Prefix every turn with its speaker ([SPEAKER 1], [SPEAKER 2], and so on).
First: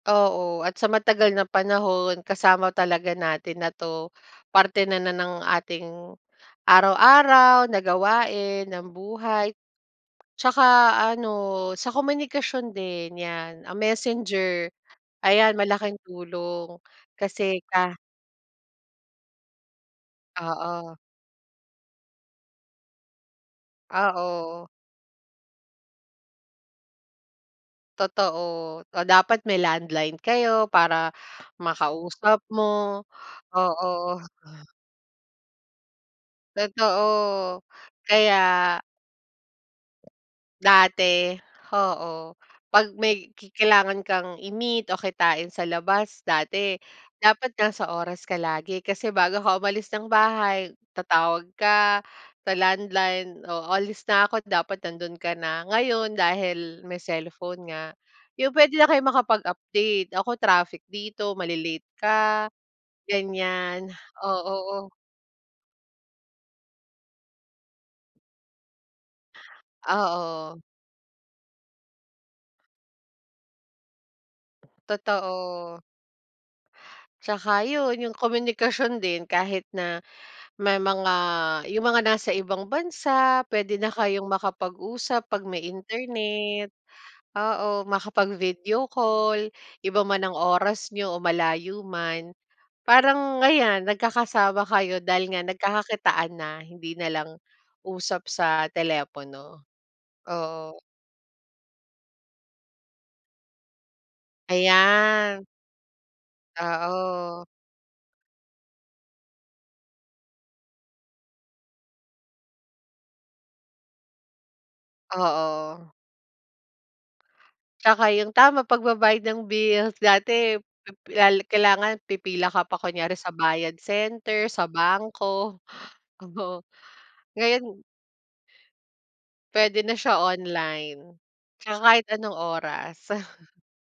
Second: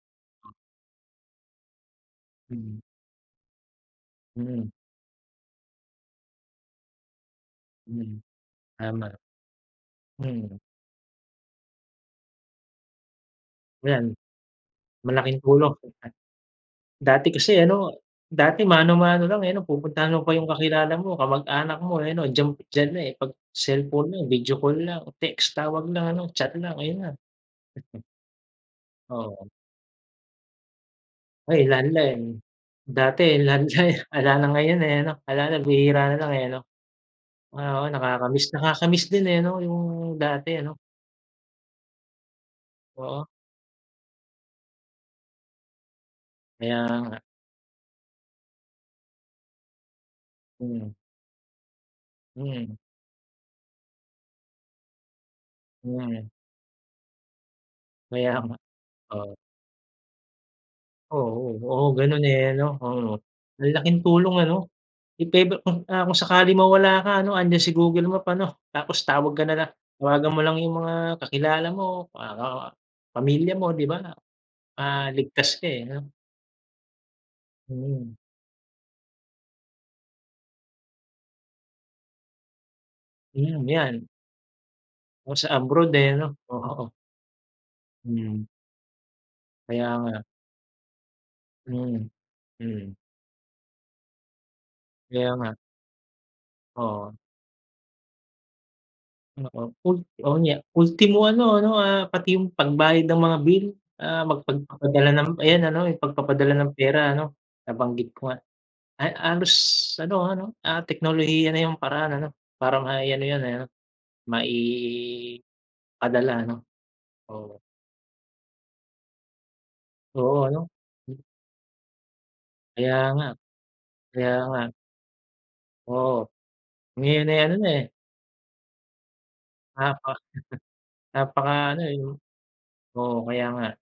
[SPEAKER 1] Oo. At sa matagal na panahon kasama
[SPEAKER 2] Mhm.
[SPEAKER 1] talaga natin na ‘to,
[SPEAKER 2] Hmm.
[SPEAKER 1] parte na na ng ating araw-araw na
[SPEAKER 2] Mhm,
[SPEAKER 1] gawain, ng
[SPEAKER 2] tama.
[SPEAKER 1] buhay.
[SPEAKER 2] Hmm.
[SPEAKER 1] Tsaka ano, sa komunikasyon din 'yan, ah,
[SPEAKER 2] ‘Yan,
[SPEAKER 1] Messenger,
[SPEAKER 2] malaking
[SPEAKER 1] ayan
[SPEAKER 2] tulong
[SPEAKER 1] malaking
[SPEAKER 2] [unintelligible]
[SPEAKER 1] tulong.
[SPEAKER 2] dati kasi
[SPEAKER 1] Kasi
[SPEAKER 2] ano,
[SPEAKER 1] ka
[SPEAKER 2] dati mano-mano lang eh 'no, pupuntahan mo pa yung kakilala
[SPEAKER 1] Oo.
[SPEAKER 2] mo, kamag-anak mo, eh 'no. Diyan diyan na, eh, ‘pag cellphone na, video
[SPEAKER 1] Oo.
[SPEAKER 2] call lang, text, tawag lang ano, chat lang, ayun na. Mm.
[SPEAKER 1] Totoo, o dapat
[SPEAKER 2] Oo.
[SPEAKER 1] may landline kayo para
[SPEAKER 2] Ay, landline.
[SPEAKER 1] makausap mo.
[SPEAKER 2] Dati landline
[SPEAKER 1] Oo.
[SPEAKER 2] wala na ngayon, eh ano, wala na bihira nalang, eh, ano.
[SPEAKER 1] Totoo,
[SPEAKER 2] Ah, oo
[SPEAKER 1] kaya
[SPEAKER 2] nakaka-miss, nakaka-miss din, eh, ano, yung dati ano.
[SPEAKER 1] Dati, oo. ‘Pag
[SPEAKER 2] Oo.
[SPEAKER 1] may ki kailangan kang i-meet o kitain sa labas dati
[SPEAKER 2] Kaya nga.
[SPEAKER 1] dapat nasa sa oras ka lagi. Kasi bago ka umalis ng bahay,
[SPEAKER 2] Mhm.
[SPEAKER 1] tatawag ka sa
[SPEAKER 2] Mm.
[SPEAKER 1] landline. “Oh, alis na ako’t dapat nandun ka na.” Ngayon
[SPEAKER 2] Hmm.
[SPEAKER 1] dahil may cellphone nga,
[SPEAKER 2] Kaya
[SPEAKER 1] yun
[SPEAKER 2] nga,
[SPEAKER 1] pwede na kayong
[SPEAKER 2] oo.
[SPEAKER 1] makapag-update. Nako traffic dito,
[SPEAKER 2] Oo.
[SPEAKER 1] male-late
[SPEAKER 2] Oo, ganun,
[SPEAKER 1] ka
[SPEAKER 2] eh, ano. Oo, ang
[SPEAKER 1] ganiyan,
[SPEAKER 2] laking
[SPEAKER 1] oh
[SPEAKER 2] tulong ano.
[SPEAKER 1] oo
[SPEAKER 2] If ever kung ah, sakali mawala ka ano, andiyan si Google Map ano, tapos tawag ka na lang. Tawagan mo lang
[SPEAKER 1] Oo.
[SPEAKER 2] yung mga kakilala mo, mga ka pamilya mo 'di ba, ah, ligtas ka
[SPEAKER 1] Totoo.
[SPEAKER 2] eh, ano.
[SPEAKER 1] Tsaka yun,
[SPEAKER 2] Mm.
[SPEAKER 1] yung komunikasyon din kahit na may mga yung mga nasa ibang bansa
[SPEAKER 2] Mhm,
[SPEAKER 1] pwede na
[SPEAKER 2] ‘yan.
[SPEAKER 1] kayong makapag-usap
[SPEAKER 2] O, sa
[SPEAKER 1] pag may
[SPEAKER 2] abroad, eh, ano, o
[SPEAKER 1] internet.
[SPEAKER 2] oo.
[SPEAKER 1] Oo,
[SPEAKER 2] Hmm.
[SPEAKER 1] makapag-video call,
[SPEAKER 2] Kaya
[SPEAKER 1] iba
[SPEAKER 2] nga.
[SPEAKER 1] man ang oras niyo o malayo
[SPEAKER 2] Mhm,
[SPEAKER 1] man,
[SPEAKER 2] hmm.
[SPEAKER 1] parang ayan nagkakasama kayo dahil
[SPEAKER 2] Kaya
[SPEAKER 1] nga
[SPEAKER 2] nga.
[SPEAKER 1] nagkakakitaan na, hindi
[SPEAKER 2] Oo.
[SPEAKER 1] nalang usap sa
[SPEAKER 2] Oo,
[SPEAKER 1] telepono.
[SPEAKER 2] ul oo, niya
[SPEAKER 1] Oo.
[SPEAKER 2] ultimo ano, ano, ah, pati yung pagbayad ng mga bill, ah, magpad padala ng
[SPEAKER 1] Ayan.
[SPEAKER 2] ayan ano, pagpapadala ng pera ano,
[SPEAKER 1] Oo.
[SPEAKER 2] nabanggit ko nga. Ay halos ano, ano, ah, teknolohiya na yung paraan ano, para mai ano ‘yan eh ano, maipadala
[SPEAKER 1] Oo.
[SPEAKER 2] ano. Oo.
[SPEAKER 1] Tsaka yung tama pagbabayad ng bills.
[SPEAKER 2] Oo
[SPEAKER 1] Dati
[SPEAKER 2] ano,
[SPEAKER 1] pip
[SPEAKER 2] hmm.
[SPEAKER 1] la kailangan pipila ka pa
[SPEAKER 2] Kaya
[SPEAKER 1] kunyari
[SPEAKER 2] nga,
[SPEAKER 1] sa bayad
[SPEAKER 2] kaya
[SPEAKER 1] center,
[SPEAKER 2] nga.
[SPEAKER 1] sa bangko.
[SPEAKER 2] Oo.
[SPEAKER 1] Oo,
[SPEAKER 2] Ngayon, eh, ano
[SPEAKER 1] ngayon
[SPEAKER 2] na, eh. Napak
[SPEAKER 1] Pwede na siya online,
[SPEAKER 2] napaka
[SPEAKER 1] tsaka
[SPEAKER 2] ano, eh,
[SPEAKER 1] kahit
[SPEAKER 2] ‘no.
[SPEAKER 1] anong oras.
[SPEAKER 2] Oo, kaya nga.